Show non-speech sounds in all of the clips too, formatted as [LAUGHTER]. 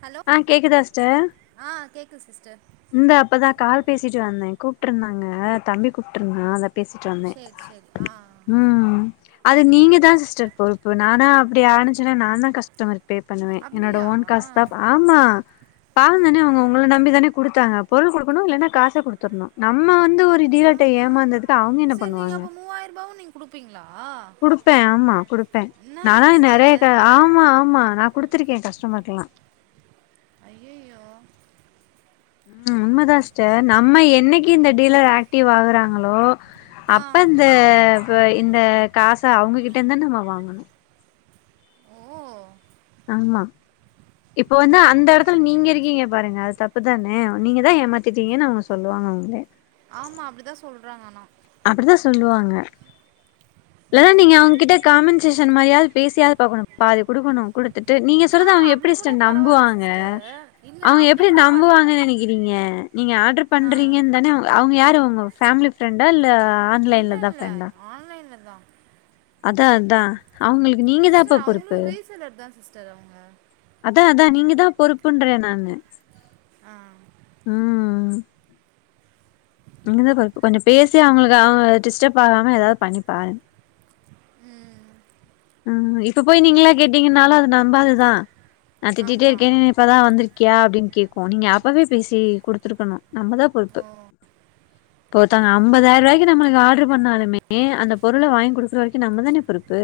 Hello ஆ கேக்குதா sister ஆ கேக்குது சிஸ்டர் இந்த இப்பதா கால் பேசிட்டு வந்தே கூப்ட்டு இருந்தாங்க தம்பி கூப்ட்டு இருந்தா அத பேசிட்டு வந்தே சேரி சேரி ஆ ம் அது நீங்க தா சிஸ்டர் பொறுப்பு நானா அப்புடி ஆனுச்சுன்னா நாந்தா கஸ் டமர்க்கு பே பண்ணுவே என்னோட அப்டியா ஓன் காஸ் தா ஆமா பாவம் தானே ஓஹோ அவுங்க உங்கள நம்பி தானே குடுத்தாங்க பொருள் குடுக்கணும் இல்லனா காஸ குடுத்துடணும் நம்ம வந்து ஒரு இது ஆ ஆ சேரி நீங்க அப்போ மூவாயிர ரூபாவு நீங்க குடுப்பீங்ளா குடுப்பே ஆமா குடுப்பே நா தா நெறைய சிஸ்டர் கா ஆ ஆமா ஆமா நா குடுத்திருக்கே கஸ்டமர்கெல்லா ஐய்யய்யோ ம் உண்மைதா சிஸ்டார் நம்ம என்னைக்கு இந்த டீலர் ஆக்டிவ் ஆகுறாங்களோ ஆ அப்ப இந்த இப்ப இந்த காச அவுங்ககிட்டருந்து தா நம்ம வாங்கணு ஓ ஆமா இப்ப வந்து அந்த இடத்துல நீங்க இருக்கீங்க பாருங்க அது தப்புதானே நீங்க தா ஏமாத்திட்டீங்கன்னு அவுங்க சொல்லுவாங்க உங்கள ஆமா அப்டிதா சொல்றாங்க ஆனா அப்டித்தா சொல்லுவாங்க இல்லன்னா ஓ நீங்க அவுங்ககிட்ட காமன் சேஷன் மாறியாவது பேசியாது பாக்கணு பாதி குடுக்கணும் குடுத் ட்டு நீங்க ஆ சொல்றது அவுங்க அப்டி எப்டி கூட சிஸ்டர் பரவால்ல நம்புவாங்க சிஸ்டர் இல்ல அவுங்க அப்டி எப்டி கூட பண் நம்புவாங்கன்னு நெனைக்கிறீங்க நீங்க ஆட்ரு ஆ பண்றீங்கன்னு தானே அவுங்க யாரு உங்க ஃபேமிலி ஃப்ரெண்டா இல்ல இல்ல ஆன்லைன்ல தா இல்ல ஆன்லைன்ல தா அத்தா அத்தா அவுங்களுக்கு நீங்கதாம்ப்பா பொறுப்பு த்லருந்து தா சிஸ்டர் அவுங்க அத்தா அத்தா நீங்க தா பொறுப்புன்றே நானு ஆ உம் நீங்கதா பொறுப்பு கொஞ்சோ பேசி அவங்களுக்கு அவுங்க டிஸ்டப் ஆகாம ஏதாவது பண்ணி பாருங்க ம் ம் இப்ப போய் நீங்களா கேட்டீங்கனாலு அது நம்பாதுதா நா திட்டிட்டே ஆமா இருக்கே இப்பதா வந்திருக்கியா அப்டின்னு கேக்கும் நீங்க அப்பவே பேசி குடுத்துருக்கணு நம்பதா பொறுப்பு ஓ இப்ப ஒருத்தங்க ஐம்பதாயிர ரூபாய்க்கு நம்மளுக்கு ஆட்ரு பண்ணாலுமே அந்த பொருள வாங்கி குடுக்குற வரைக்கும் நம்ப தானே பொறுப்பு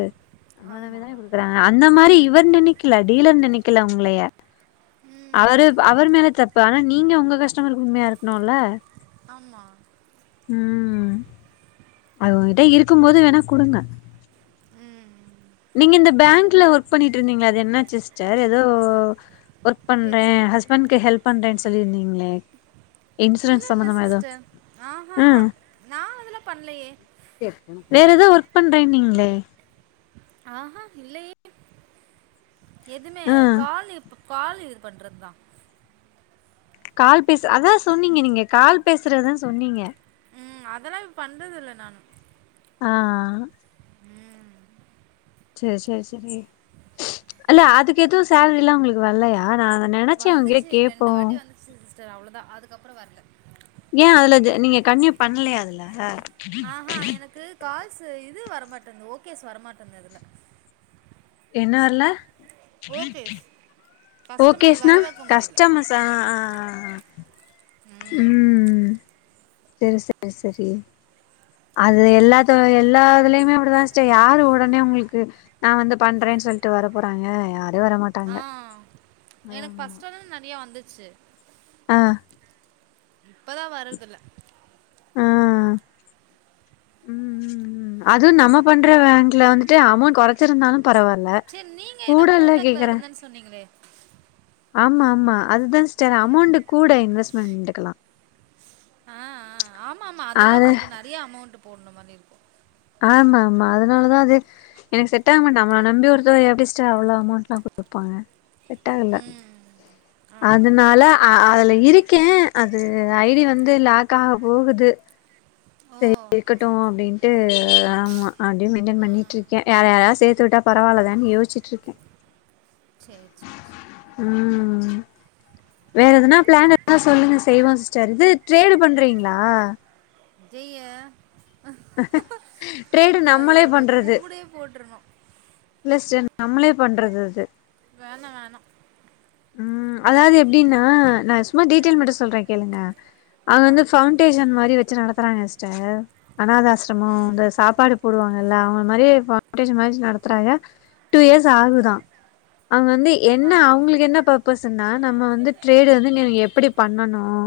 நம்பள நம்பி தான ஆமா குடுக்கறாங்க அந்த மாறி இவர் நெனைக்கல டீலர் நெனைக்கல உங்களைய அவரு ம் அவர் மேல தப்பு ஆனா நீங்க உங்க கஷ்டமருக்கு‌ உண்மையா இருக்கணுல்ல ஆமா ம் அது உங்ககிட்ட இருக்கும் போது வேணா குடுங்க நீங்க இந்த பேங்க்ல ஒர்க் பண்ணிட்டு இருந்தீங்ளே அது என்னாச்சு சிஸ்டர் ஏதோ ஒர்க் பண்றே எது ஹஸ்பண்ட்கு ஹெல்ப் பண்றேன்னு சொல்லியிருந்தீங்ளே இல்ல இல்ல சிஸ்டர் ஆ ஆஹாஹா நா அதெல்லா பண்லையே வேற ஏதோ ஒர்க் பண்றேனீங்ளே ஆ ஹா இல்லயே எதுல ஆ கால் இப்ப கால் இது பண்றது தா கால் பேச அத்தா சொன்னீங்க நீங்க கால் பேசுறதுதா சொன்னீங்க ம் அதெல்லா இப்ப பண்றதில்ல நானு ஆ ஆ உம் சேர் சேர் சேரி அல்ல அதுக்கு எதும் சேலரி எல்லா உங்ளுக் வல்லையா நான் நினைச்சேன் அங்கேயே கேடப்போம் ச சிஸ்டர் அவ்வள தான் அதுக்கப்புறம் வரல ஏன் அதுல நீங்க கண்டிணியு பண்லையா அதுல ஆஹா எனக்கு கால்ஸ் இது வரமாட்டேந்தது ஓகேஸ் வரமாட்டேந்தது அதில எனரல ஓகேஸ் கஸ்டமர் ஓகேஸ்னா வர வைக்க முடியல கஸ்டமர்ஸ் ஆ ம் உம் சரி சரி சரி அது எல்லாத்த எல்லா இதுலயுமே அப்படிதான் சிஸ்டர் யாரு உடனே உங்களுக்கு நான் வந்து பண்றேன்னு சொல்லிட்டு வர போறாங்க யாரும் வர மாட் ஆ எனக்கு ஃபர்ஸ்ட் உள்ளது நெறய வந்துச்சு ஆ இப்பதான் வர்றதில்ல ம் உம்ம்ம் அதுவும் நம்ம பண்ற பேங்க்ல வந்துட்டு அமௌண்ட் கொறைச்சிருந்தாலும் பரவால்ல சரி நீங்க ஏதோ கூடல்ல கோட்டாக்குல கேக்குற இருந்தன்னு சொன்னீங்களே ஆமா ஆமா அதுதான் சிஸ்டர் அமௌண்ட் கூட இன்வெஸ்ட்மெண்டக்கலாம் ஆஹ ஆ ஆமா ஆமா அதெல்லாம் அது கொஞ்சம் நிறைய அமௌண்ட் போடற மாதி இருக்கும் ஆமா ஆமா அதனாலதான் அது எனக்கு செட் ஆக மாட்ட நம்மள நம்பி ஒருத்தவ எப்டி சிஸ்டர் அவ்ளோ அமௌண்ட் லாம் கொடுப்பாங்க செட் ஆகல ம் ஆ அதனால அதுல இருக்கேன் அது ஐடி வந்து லாக் ஆக போகுது ஓ சரி இருக்கட்டும் அப்டின்னு டு ஆமா அப்டியும் மெயின்டன் ஆ பண்ணிட்ருக்கேன் யா யாரது சேத்து விட்டா பரவாலதான்னு யோச்சுட்டு இருக்கேன் சரி சரி சரி ம் ம் வேற எதனா பிளான் இருந்தா சொல்லுங்க செய்வோம் சிஸ்டர் இது ட்ரேடு பண்றீங்களா விஜய ட்ரேடு நம்மளே அதோட பண்றது கும்படே போட்டிருணும் இல்ல சிஸ்டர் நம்ளே பண்றது அது வேணா வேணா உம் அதாவது எப்டின்னா நான் டீட்டெயல் மட்டும் சொல்றேன் கேளுங்க அவங்க ஆ வந்து ஃபவுண்டேஷன் மாரி வச்சு நடத்துறாங்க சிஸ்டர் அநாத ஆசிரமம் ம் இந்த சாப்பாடு போடுவாங்கல்ல அவங்க மாரியே ஃபவுண்டேஷன் மாதி வச்சி நடத்துறாங்க டூ இயர்ஸ் ஆகுதான் அவங்க வந்து என்ன ஆ அவங்களுக்கு என்ன பர்பஸ்னா நம்ம வந்து டரேடு வந்து எப்படி பண்ணனும்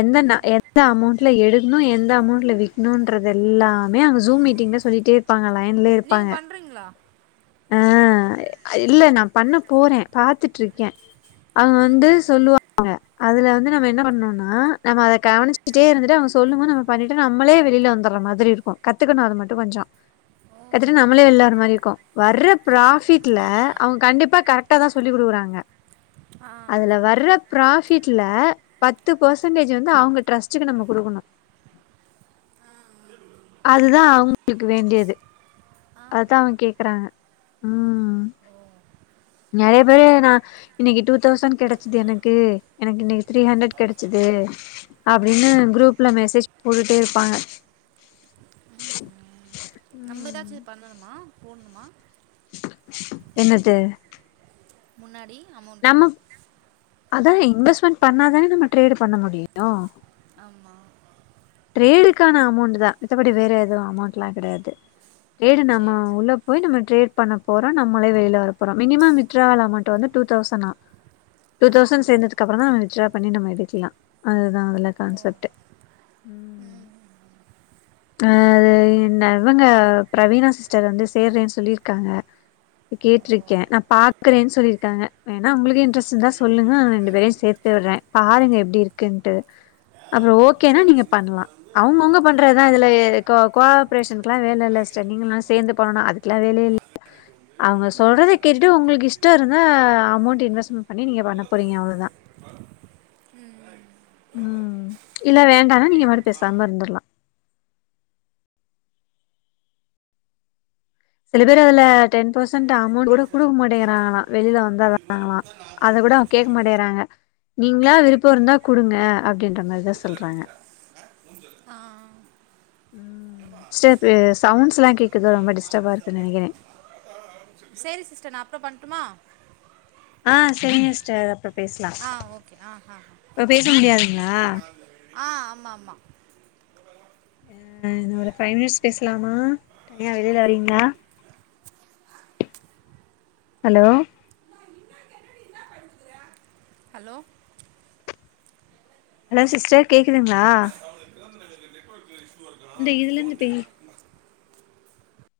எந்த எந்த அமௌண்ட்ல எடுக்கணும் எந்த அமௌண்ட்ல விக்கணும்ன்றது எல்லாமே அங்க ஜூம் மீட் டிங் சொல்லிட்டே இருப்பாங்க லயன்லே இருப்பாங்க நீங்கள் பண்ணுறீங்களா ஆஹ் இல்ல நான் பண்ண போறேன் பாத்துட்டு இருக்கேன் அங்க ம் வந்து ம். சொல்லுவாங்க அதுல வந்து நம்ம என்ன பண்னனும்னா நம்ம அதை கவனிச்சுட்டே இருந்துட்டு அவங்க சொல்லு நம்ம பண்ணிட்டு நம்மளே வெளில வந்துற மாதிரி மாதிரி இருக்கும் கத்துக்கணும் அது மட்டும் கொஞ்சம் ஓ கத்துட்டு ஓ. நம்மளே விளாற மாதிரி இருக்கும் வர்ற ப்ராஃபிட்ல அவங்க கண்டிப்பா கரெக்டா தான் சொல்லி் கொடுக்குறாங்க ஆ அதுல வர்ர ப்ராஃபிட்ல பத்து பர்சன்டேஜ் வந்து அவங்க ட்ரஸ்ட்டுக்கு நம்ம கொடுக்கணும் அதுதா அவங்களுக்கு வேண்டியது ஆஹா அததுதான் அவங்க கேக்குறாங்க உஹம் ஓ நிறைய பேரு நான் இன்னைக்கு டூ தௌசண்ட் கெடைச்சுது எனக்கு எனக்கு இன்னைக்கு த்ரீ ஹண்ட்ரட் கெடைச்சிது ஓ அப்டின்னு குரூப்ல மெசேஜ் போட்டுட்டே இருப்பாங்க ம் நம்மெதாச்சி பண்ணணுமா போடணுமா என்னது முன்னாடி அமௌண்ட்டு நம்ம அதா இன்வெஸ்ட்மெண்ட் பண்ணாதானே நம்ம ட்ரேடு பண்ண முடியு ஆமா ட்ரேடுக்கான அமௌண்ட்தா மித்தபடி வேற எதுவு அமௌண்ட்லா கெடையாது ட்ரேடு நம்ம சரி சரி உள்ள போய் நம்ம ட்ரேட் பண்ண போறோ நம்மளே வெளில வர போறோ மினிமம் விட்ராவல் அமௌண்ட் வந்து டூ தௌசணா டூ ஆஹா தௌசண்ட் சேந்ததுக்கப்புறந்தா நம்ம வித்ட்ரா பண்ணி நம்ம எடுக்கலா அதுதா அதுல ஓ கான்செப்ட்டு ம் அ அது என் இவங்க பிரவீனா சிஸ்டர் வந்து சேர்றேன்னு சொல்லிருக்காங்க ஓ கேட்ருக்கே நா பாக்கறேன் சொல்லிருக்கங்க வேணா உங்களுக்கு இன்டரஸ்ட் இருந்தா பெயிண்ட் சொல்லுங்க இங்கே ரெண்டு வேலை பேரையு சேத்து முடிஞ்சிச்சு விடுறே பாருங்க எப்படி இருக்குன்ட்டு அப்புற ஓகேனா சரி. நீங்க அடிக்கிறதுக்கு பண்ணலாம் வந்து அவங்கவுங்க நான் வந்து பண்றதா ஒரு இதுல போட்டோ இக்கு எடுத்தாங்க கோவப்ரேஷனுக்கெலா வேல இல்ல நாளைக்கு சிஸ்டர் எது நீங்கல்லா முடிச்சிடலாம் சேந்து பண்ணனு அதுக்கெல்லா வேலையே இல்ல இன்னைக்கு வந்து அவங்க சொல்றத கேட்டு உங்களுக்கு பர்மிஷன் இஷ்ட இருந்தா அமௌண்ட் கம்ப்ளைண்ட் இன்வெஸ்ட்மெண்ட் பண்ணி நீங்க பண்ண போறிங்க அவ்ளதா ம் ம் ம் இல்ல வேண்டானா நீங்க பாட்டுக் பேசாம இருந்தர்லா சில பேரு அதுல டென் பெர்சன்ட் அமௌண்ட் கூட பைசால குடுக்க புக்காச்சு மாட்டேங்கிறாங்களா வெளில இதுக்கு மேலே வந்தர்றாங்கலா புக்கா நான் தான் அத கூட ஒன்றும் அவங்க எக்ஸ்ட்ரா கேக்க மாட்டேங்கறாங்க நீங்களா விருப்ப இருந்தா குடுங்க அப்டின்ற மாரிதா மூஞ்சல் சொல்றாங்க அடிக்குதா ஆ ம் செர் சவுண்ட்ஸ் எல்லா கேக்குது ரொம்ப டிஸ்டர்பா இருக்குன் நெனைக்கிறே [UNINTELLIGIBLE] சேரி சிஸ்டர் நா அப்புற பண்ட்டுமா ஆ செரிங்க சிஸ்டர் அப்பற ஆ ஓகே ஆ ஆ பேச முடியாதுங்களா ஆ ஆமா ஆமா அ இனு ஒரு ஃபைவ் மினிட்ஸ் பேசலாமா தனியா வெளில வரிங்ளா ஹலோ ஹலோ ஹலோ சிஸ்டர் கேக்குதுங்ளா அவக்குநெட் ஒர்க்கு இசுவா இந்த இதுக்குதுகல இதுல போன் இருந்து பேசு கேறாங்க